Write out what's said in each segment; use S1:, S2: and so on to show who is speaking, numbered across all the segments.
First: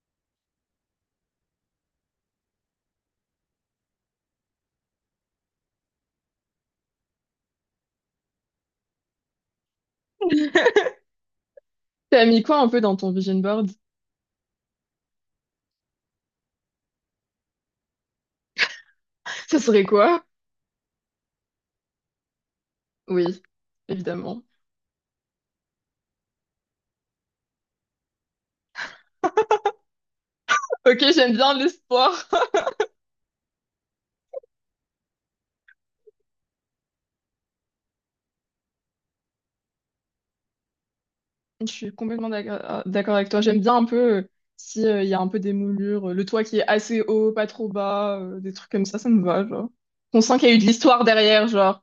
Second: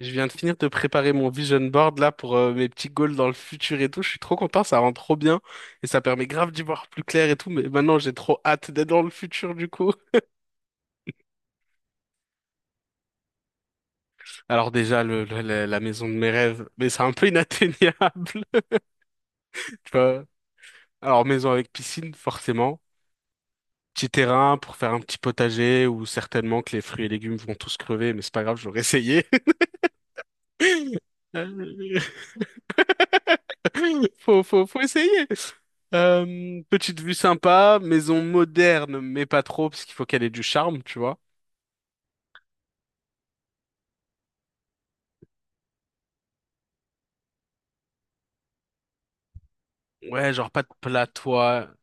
S1: Je viens de finir de préparer mon vision board là pour mes petits goals dans le futur et tout. Je suis trop content, ça rend trop bien et ça permet grave d'y voir plus clair et tout. Mais maintenant, j'ai trop hâte d'être dans le futur du coup.
S2: T'as mis quoi un peu dans ton vision board?
S1: Alors déjà, la maison de mes rêves, mais c'est un peu inatteignable.
S2: Ça serait
S1: Tu
S2: quoi?
S1: vois. Alors maison avec piscine, forcément.
S2: Oui,
S1: Petit
S2: évidemment.
S1: terrain pour faire un petit potager où certainement que les fruits et légumes vont tous crever, mais c'est pas grave, j'aurais essayé.
S2: Ok, j'aime bien l'espoir.
S1: Faut essayer. Petite vue sympa, maison moderne, mais pas trop, parce qu'il faut qu'elle ait du charme, tu vois.
S2: Je suis complètement d'accord avec toi. J'aime bien un peu si il y a un peu des moulures, le toit qui est assez haut, pas trop bas, des trucs comme ça me va, genre. On
S1: Ouais,
S2: sent qu'il
S1: genre
S2: y a eu
S1: pas
S2: de
S1: de
S2: l'histoire
S1: plat
S2: derrière,
S1: toit.
S2: genre.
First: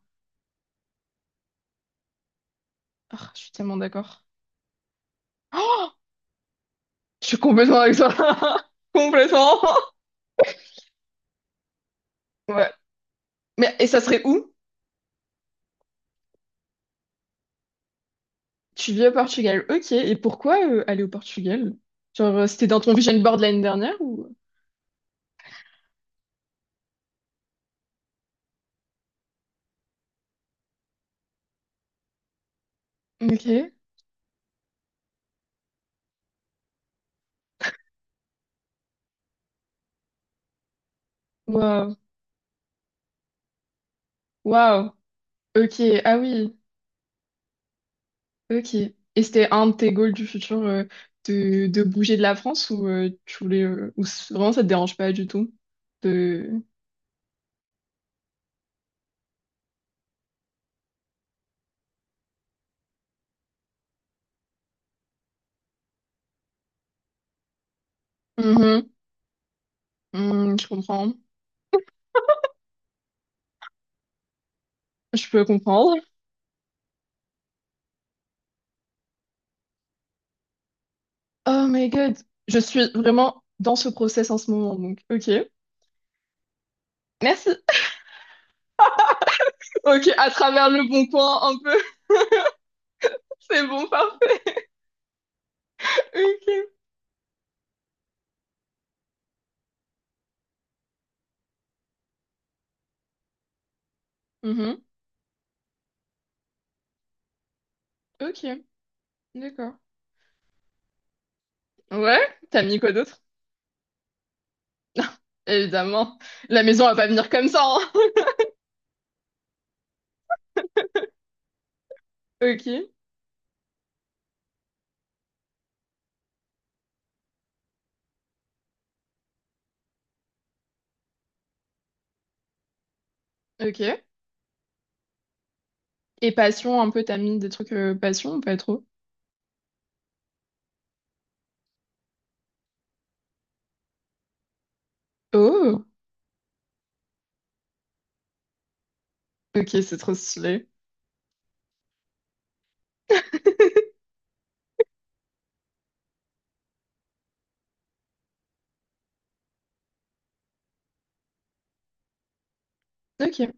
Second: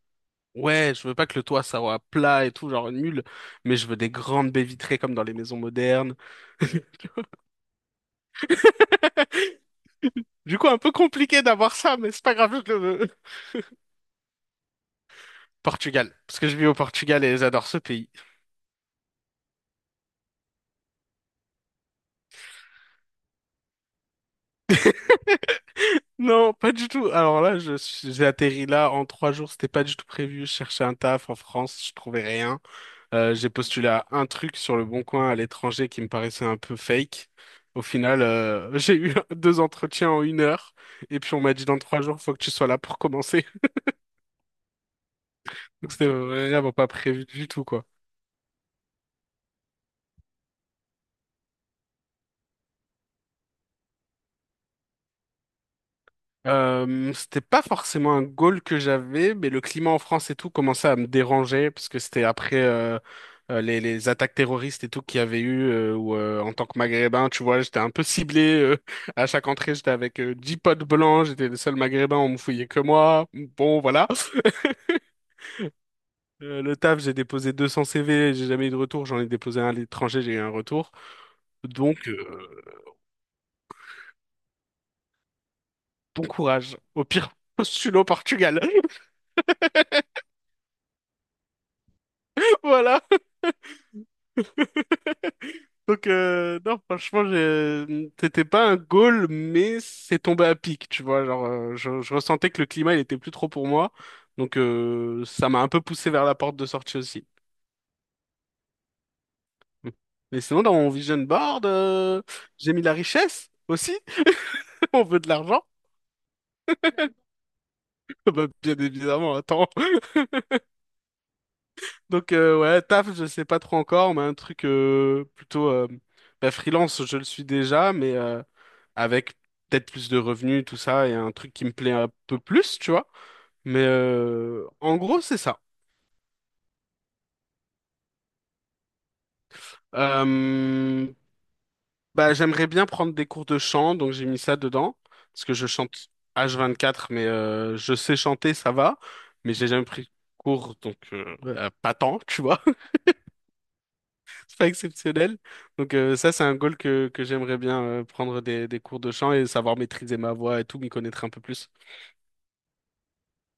S1: Ouais, je veux pas que le toit soit plat et tout, genre nul,
S2: Ah, je suis tellement
S1: mais je veux des
S2: d'accord.
S1: grandes baies vitrées comme dans les maisons
S2: Oh,
S1: modernes.
S2: je suis complètement avec toi. Complètement.
S1: Du coup, un peu compliqué d'avoir ça, mais c'est pas grave,
S2: Ouais.
S1: je le veux.
S2: Mais, et ça serait où?
S1: Portugal, parce que je vis au Portugal et j'adore ce pays.
S2: Tu vis au Portugal, ok. Et pourquoi aller au Portugal? Genre, c'était dans ton vision board l'année dernière ou.
S1: Non, pas du tout. Alors là, j'ai atterri là en 3 jours, c'était pas du tout prévu. Je cherchais un taf en France, je trouvais rien. Euh,
S2: Ok,
S1: j'ai postulé à un truc sur le Bon Coin à l'étranger qui me paraissait un peu fake. Au final, j'ai eu deux entretiens en 1 heure et puis on m'a dit dans
S2: waouh,
S1: 3 jours, faut que tu sois là pour commencer.
S2: waouh, ok,
S1: Donc c'était
S2: ah oui,
S1: vraiment pas prévu du tout, quoi.
S2: ok. Et c'était un de tes goals du futur, de bouger de la France ou tu voulais, ou vraiment ça te dérange pas du tout de.
S1: C'était pas forcément un goal que j'avais, mais le climat en France et tout commençait à me déranger parce que c'était après les attaques terroristes et tout qu'il y avait eu où en tant que Maghrébin, tu vois, j'étais un peu ciblé
S2: Mhm,
S1: à chaque entrée, j'étais avec
S2: mhm,
S1: 10
S2: je
S1: potes
S2: comprends,
S1: blancs, j'étais le seul Maghrébin, on me fouillait que moi. Bon, voilà.
S2: je peux comprendre.
S1: Le taf, j'ai déposé 200 CV, j'ai jamais eu de retour, j'en ai déposé un à l'étranger, j'ai eu un retour.
S2: Oh my
S1: Donc,
S2: god, je suis vraiment dans ce process en ce moment, donc ok.
S1: bon courage. Au pire,
S2: Merci.
S1: postule au Portugal.
S2: Ok, à travers le bon coin un peu,
S1: Voilà.
S2: c'est bon, parfait,
S1: Donc,
S2: ok.
S1: non, franchement, c'était pas un goal, mais c'est tombé à pic, tu vois. Genre, je ressentais que le climat, il était plus trop pour moi. Donc,
S2: Mhm.
S1: ça m'a un peu poussé vers la porte de sortie aussi.
S2: Ok, d'accord.
S1: Hum. Mais sinon, dans mon vision board,
S2: Ouais, t'as
S1: j'ai
S2: mis
S1: mis
S2: quoi
S1: la
S2: d'autre?
S1: richesse aussi. On veut de l'argent.
S2: Évidemment, la maison va pas venir comme ça, hein.
S1: Bah, bien évidemment, attends. Donc
S2: Ok,
S1: ouais, taf, je sais pas trop encore, mais un truc plutôt bah, freelance, je le suis déjà, mais avec peut-être plus de revenus, tout ça, et un truc qui me plaît un peu plus, tu vois. Mais
S2: ok.
S1: en gros, c'est ça.
S2: Et passion, un peu, t'as mis des trucs passion ou pas trop?
S1: Euh, j'aimerais bien prendre des cours de chant, donc j'ai mis ça dedans, parce que je
S2: Oh,
S1: chante H24, mais je sais chanter, ça va, mais j'ai
S2: ok,
S1: jamais
S2: c'est
S1: pris de
S2: trop stylé.
S1: cours, donc pas tant, tu vois. Pas exceptionnel. Donc ça, c'est un goal que j'aimerais bien prendre des cours de chant et savoir maîtriser ma voix et tout, m'y connaître un peu plus.
S2: Ok,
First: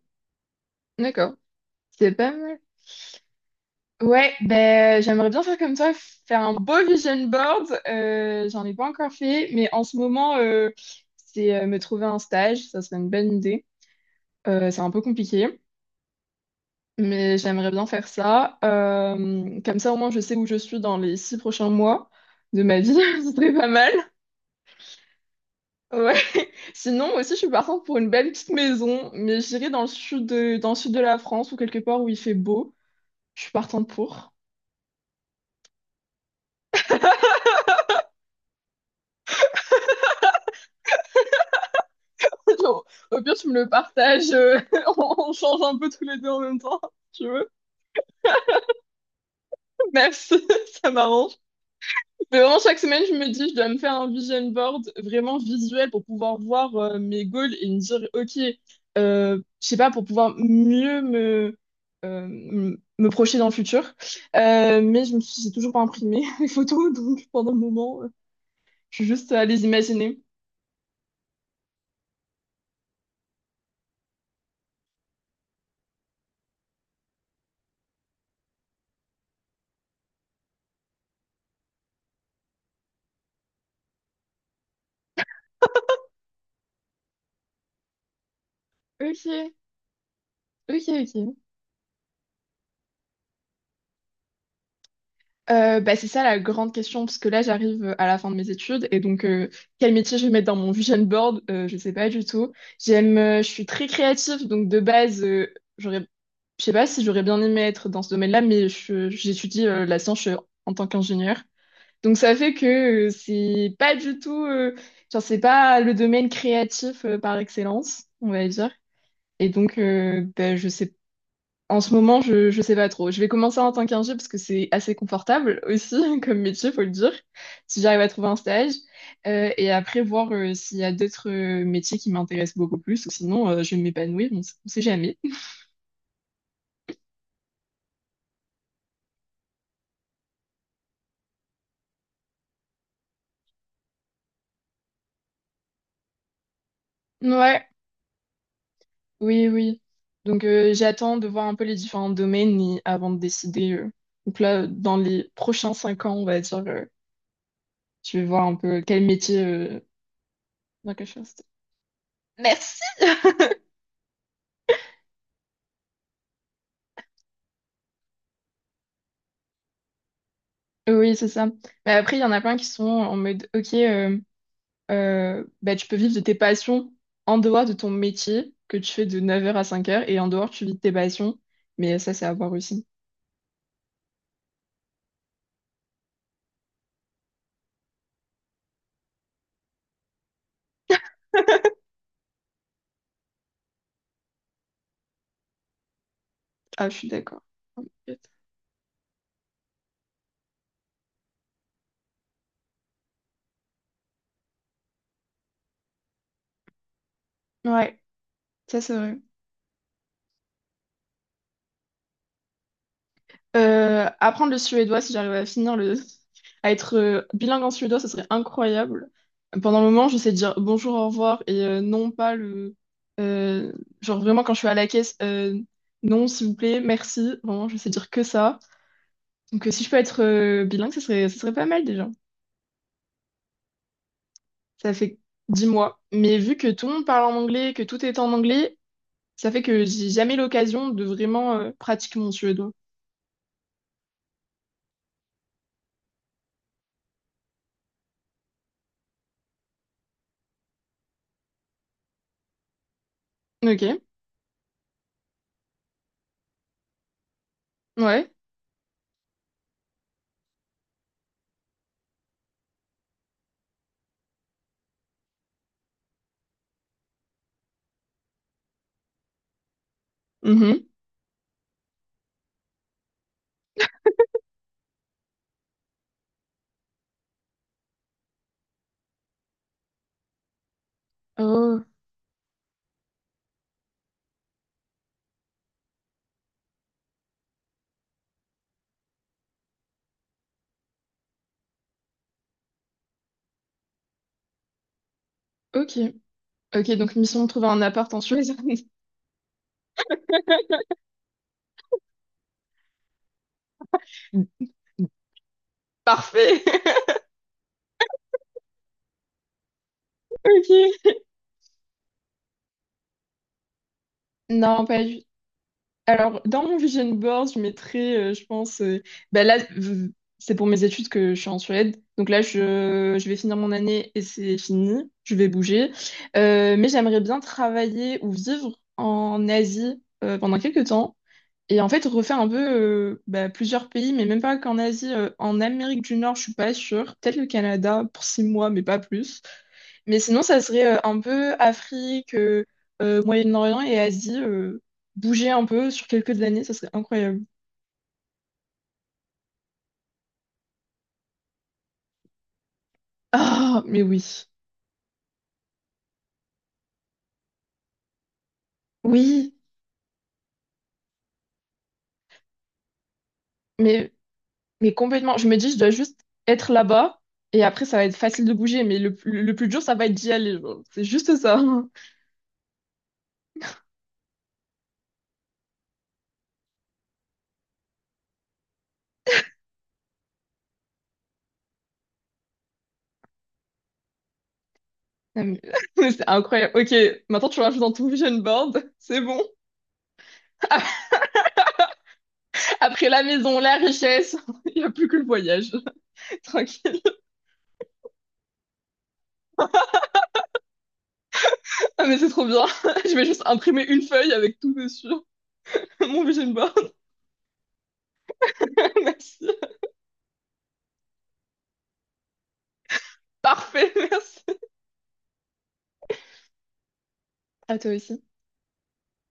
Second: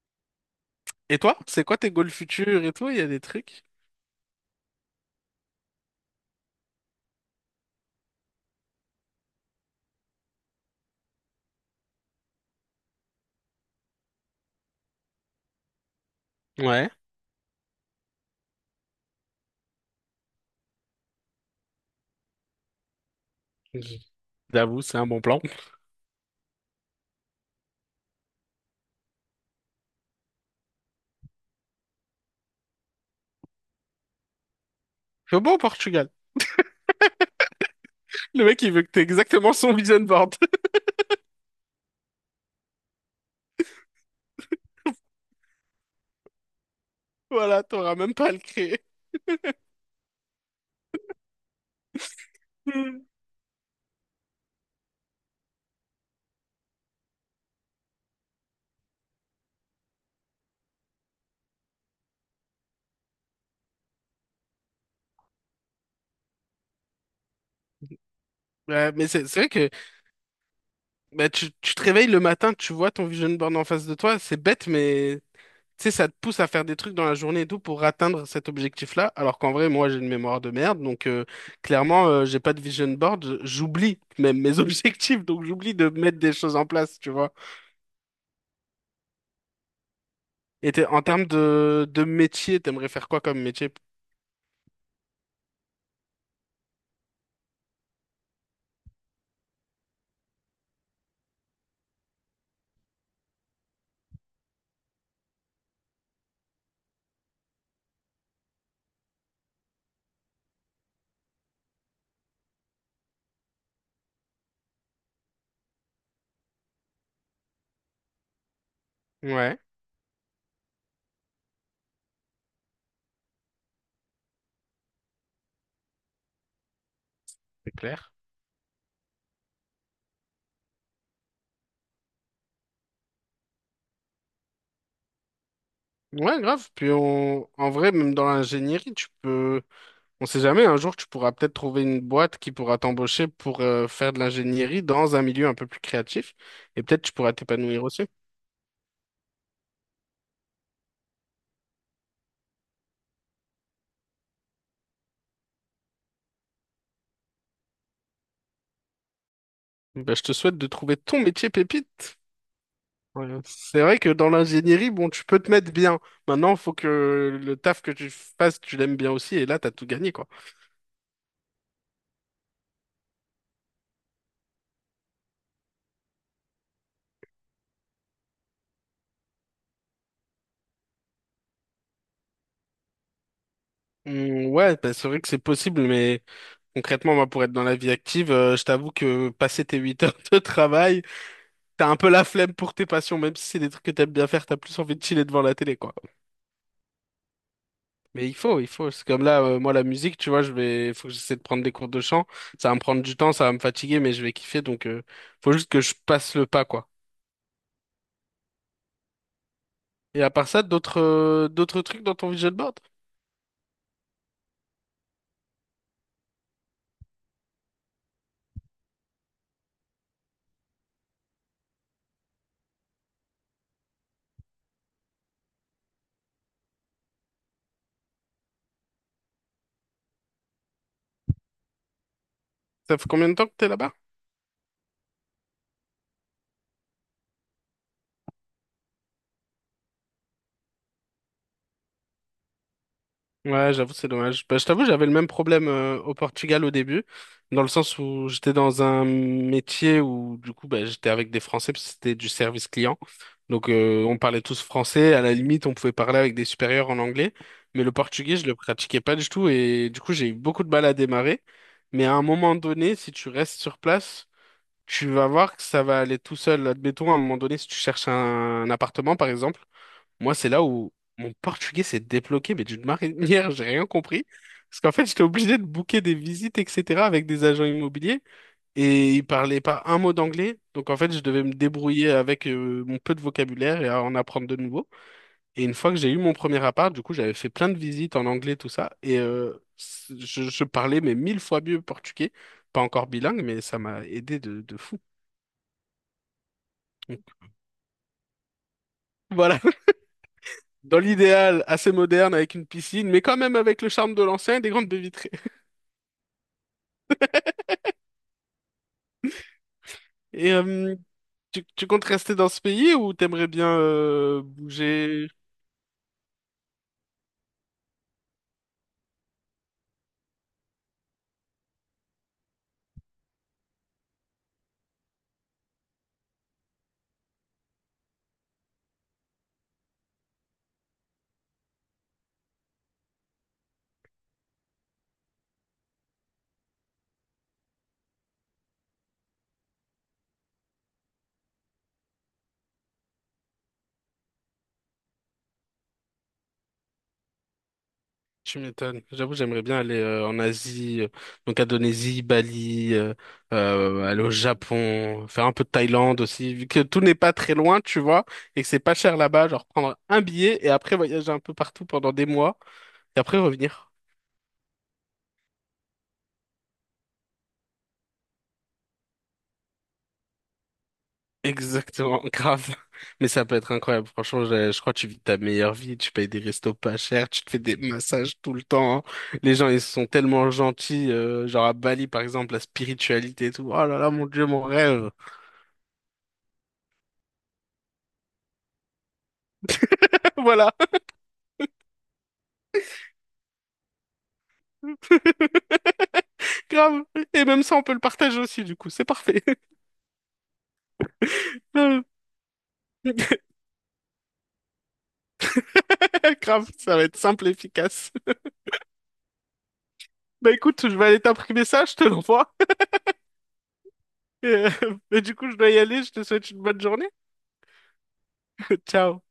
S1: Et
S2: d'accord.
S1: toi, c'est quoi tes goals
S2: C'est pas mal.
S1: futurs et tout? Il y a des trucs?
S2: Ouais, ben j'aimerais bien faire comme toi, faire un beau vision board. J'en ai pas encore fait, mais en ce moment, c'est me trouver un stage, ça serait une bonne idée. C'est un peu compliqué.
S1: Ouais.
S2: Mais j'aimerais bien faire ça. Comme ça, au moins, je sais où je suis dans les 6 prochains mois de ma vie. Ce serait pas mal.
S1: J'avoue, c'est un bon plan.
S2: Ouais. Sinon, aussi, je suis partante pour une belle petite maison, mais j'irai dans le sud de la France ou quelque part où il fait beau. Je suis partante pour.
S1: Je suis bon au Portugal. Le mec, il veut que t'aies exactement son vision board.
S2: Genre, au pire, tu me le partages. On change un peu tous les deux en même temps, si tu veux.
S1: Voilà, t'auras même pas à le créer.
S2: Merci, ça m'arrange. Mais vraiment, chaque semaine, je me dis, je dois me faire un vision board vraiment visuel pour pouvoir voir mes goals et me dire, OK, je sais pas, pour pouvoir mieux me projeter dans le futur. Mais j'ai toujours pas imprimé les photos, donc pendant le
S1: Hmm.
S2: moment,
S1: Ouais,
S2: je suis
S1: mais c'est
S2: juste
S1: c'est
S2: à
S1: vrai
S2: les
S1: que
S2: imaginer.
S1: bah, tu te réveilles le matin, tu vois ton vision board en face de toi, c'est bête, mais tu sais, ça te pousse à faire des trucs dans la journée et tout pour atteindre cet objectif-là, alors qu'en vrai, moi, j'ai une mémoire de merde, donc clairement, j'ai pas de vision board, j'oublie même mes objectifs, donc j'oublie de mettre des choses en place, tu vois.
S2: OK,
S1: Et
S2: OK,
S1: en termes
S2: OK.
S1: de métier, t'aimerais faire quoi comme métier?
S2: Bah, c'est ça la grande question, parce que là j'arrive à la fin de mes études et donc quel métier je vais mettre dans mon vision board, je sais pas du tout. Je suis très créative, donc de base, j'aurais, je sais pas si j'aurais bien aimé être dans ce domaine-là, mais j'étudie la science en tant qu'ingénieur. Donc ça fait que c'est pas du tout, genre c'est pas le domaine créatif par excellence, on va dire. Et
S1: Ouais,
S2: donc bah, je sais en ce moment, je sais pas trop. Je vais commencer en tant qu'ingé parce que c'est assez confortable aussi comme métier, faut le dire,
S1: c'est
S2: si j'arrive à
S1: clair.
S2: trouver un stage. Et après, voir s'il y a d'autres métiers qui m'intéressent beaucoup plus ou sinon je vais m'épanouir, on sait jamais.
S1: Ouais, grave. Puis on, en vrai, même dans l'ingénierie, tu peux. On sait jamais, un jour, tu pourras peut-être trouver une boîte qui pourra t'embaucher pour faire de l'ingénierie dans un milieu un peu plus créatif et peut-être tu pourras
S2: Ouais,
S1: t'épanouir aussi.
S2: oui, oui. Donc j'attends de voir un peu les différents domaines avant de décider. Donc là, dans les prochains 5 ans, on va dire, je vais voir un peu quel métier
S1: Ben, je te souhaite de
S2: dans
S1: trouver
S2: quel
S1: ton
S2: chose.
S1: métier pépite.
S2: Merci.
S1: Ouais. C'est vrai que dans l'ingénierie, bon, tu peux te mettre bien. Maintenant, il faut que le taf que tu fasses, tu l'aimes bien aussi et là, t'as tout gagné, quoi.
S2: Oui, c'est ça. Mais après, il y en a plein qui sont en mode, ok. Bah tu peux vivre de tes passions en dehors de ton métier que tu fais de 9h à 5h et en dehors tu vis de tes passions. Mais ça, c'est à voir aussi.
S1: Ouais, ben, c'est vrai que c'est possible, mais concrètement, moi, pour être dans la vie active, je t'avoue que passer tes 8 heures de travail, t'as un peu la flemme pour tes passions, même si c'est des trucs que t'aimes bien faire, t'as plus envie de chiller devant la télé, quoi.
S2: Ah, je suis d'accord.
S1: Mais il faut. C'est comme là, moi, la musique, tu vois, je vais, il faut que j'essaie de prendre des cours de chant. Ça va me prendre du temps, ça va me fatiguer, mais je vais kiffer. Donc, faut juste que je passe le pas, quoi.
S2: Ouais, ça c'est vrai.
S1: Et à part ça, d'autres trucs dans ton vision board?
S2: Apprendre le suédois, si j'arrive à finir le, à être bilingue en suédois, ce serait incroyable. Pendant le moment, je sais dire bonjour, au revoir et non pas le, euh, genre vraiment quand je suis à la caisse, non, s'il vous plaît, merci. Vraiment, je sais dire que ça. Donc si je peux être bilingue, ce serait pas mal déjà.
S1: Ça fait combien de temps que t'es là-bas?
S2: Ça fait 10 mois. Mais vu que tout le monde parle en anglais, que tout est en anglais, ça fait que j'ai jamais l'occasion de vraiment pratiquer mon suédois.
S1: Ouais, j'avoue, c'est dommage. Bah, je t'avoue, j'avais le même problème au Portugal au début, dans le sens où j'étais dans un métier où, du coup, bah, j'étais avec des Français, parce que c'était du service client. Donc,
S2: Ok.
S1: on parlait tous français. À la limite, on pouvait parler avec des supérieurs en anglais, mais le
S2: Ouais.
S1: portugais, je le pratiquais pas du tout. Et du coup, j'ai eu beaucoup de mal à démarrer. Mais à un moment donné, si tu restes sur place, tu vas voir que ça va aller tout seul. Admettons, à un moment donné, si tu cherches un appartement, par exemple. Moi, c'est là
S2: Mhm.
S1: où mon portugais s'est débloqué, mais d'une manière, j'ai rien compris. Parce qu'en fait, j'étais obligé de booker des visites, etc., avec des agents immobiliers. Et ils parlaient pas un mot d'anglais. Donc, en fait, je devais me
S2: Oh,
S1: débrouiller avec mon peu de vocabulaire et à en apprendre de nouveau. Et une fois que j'ai eu mon premier appart, du coup, j'avais fait plein de visites en anglais, tout ça. Et je parlais, mais 1000 fois mieux portugais. Pas encore bilingue, mais ça m'a aidé de fou.
S2: ok. Ok, donc
S1: Donc,
S2: mission de trouver un appart en Suède.
S1: voilà, dans l'idéal, assez moderne avec une piscine, mais quand même avec le charme de l'ancien et des grandes baies vitrées.
S2: Parfait.
S1: Et euh,
S2: Ok.
S1: tu, tu comptes rester dans ce pays ou t'aimerais bien
S2: Non, pas du
S1: bouger?
S2: Alors, dans mon vision board, je mettrais, je pense, bah là, c'est pour mes études que je suis en Suède. Donc là, je vais finir mon année et c'est fini. Je vais bouger. Mais j'aimerais bien travailler ou vivre en Asie pendant quelques temps. Et en fait, refait un peu bah, plusieurs pays, mais même pas qu'en Asie, en Amérique du Nord, je suis pas sûre. Peut-être le Canada pour 6 mois, mais pas plus. Mais sinon, ça serait un peu Afrique, Moyen-Orient et Asie, bouger un peu sur quelques années, ça serait incroyable.
S1: Tu m'étonnes. J'avoue, j'aimerais bien aller en Asie, donc Indonésie, Bali,
S2: Ah, mais
S1: aller au
S2: oui.
S1: Japon, faire un peu de Thaïlande aussi, vu que tout n'est pas très loin, tu vois, et que c'est pas cher là-bas,
S2: Oui,
S1: genre prendre un billet et après voyager un peu partout pendant des mois et après revenir.
S2: mais, mais complètement. Je me dis, je dois juste être là-bas et après, ça va être facile de bouger, mais le plus dur, ça va être d'y aller, genre. C'est juste ça.
S1: Exactement, grave. Mais ça peut être incroyable. Franchement, je crois que tu vis ta meilleure vie. Tu payes des restos pas chers, tu te fais des massages tout le temps, hein. Les gens, ils sont tellement gentils, genre à Bali, par exemple, la spiritualité et tout. Oh là là, mon Dieu, mon rêve.
S2: Non, C'est incroyable. Ok, maintenant tu rajoutes dans ton vision board, c'est bon.
S1: Voilà.
S2: Après la maison, la richesse, il n'y a plus que le voyage. Tranquille.
S1: Grave. Et même ça, on peut le partager aussi, du coup. C'est parfait.
S2: Ah, mais c'est trop bien. Je vais juste imprimer une feuille avec tout dessus. Mon vision
S1: Grave,
S2: board.
S1: ça va être simple et efficace.
S2: Merci.
S1: Bah écoute, je vais aller t'imprimer ça, je te l'envoie.
S2: Parfait, merci.
S1: Et, et du coup, je dois y aller. Je te souhaite une bonne journée.
S2: À toi aussi.
S1: Ciao.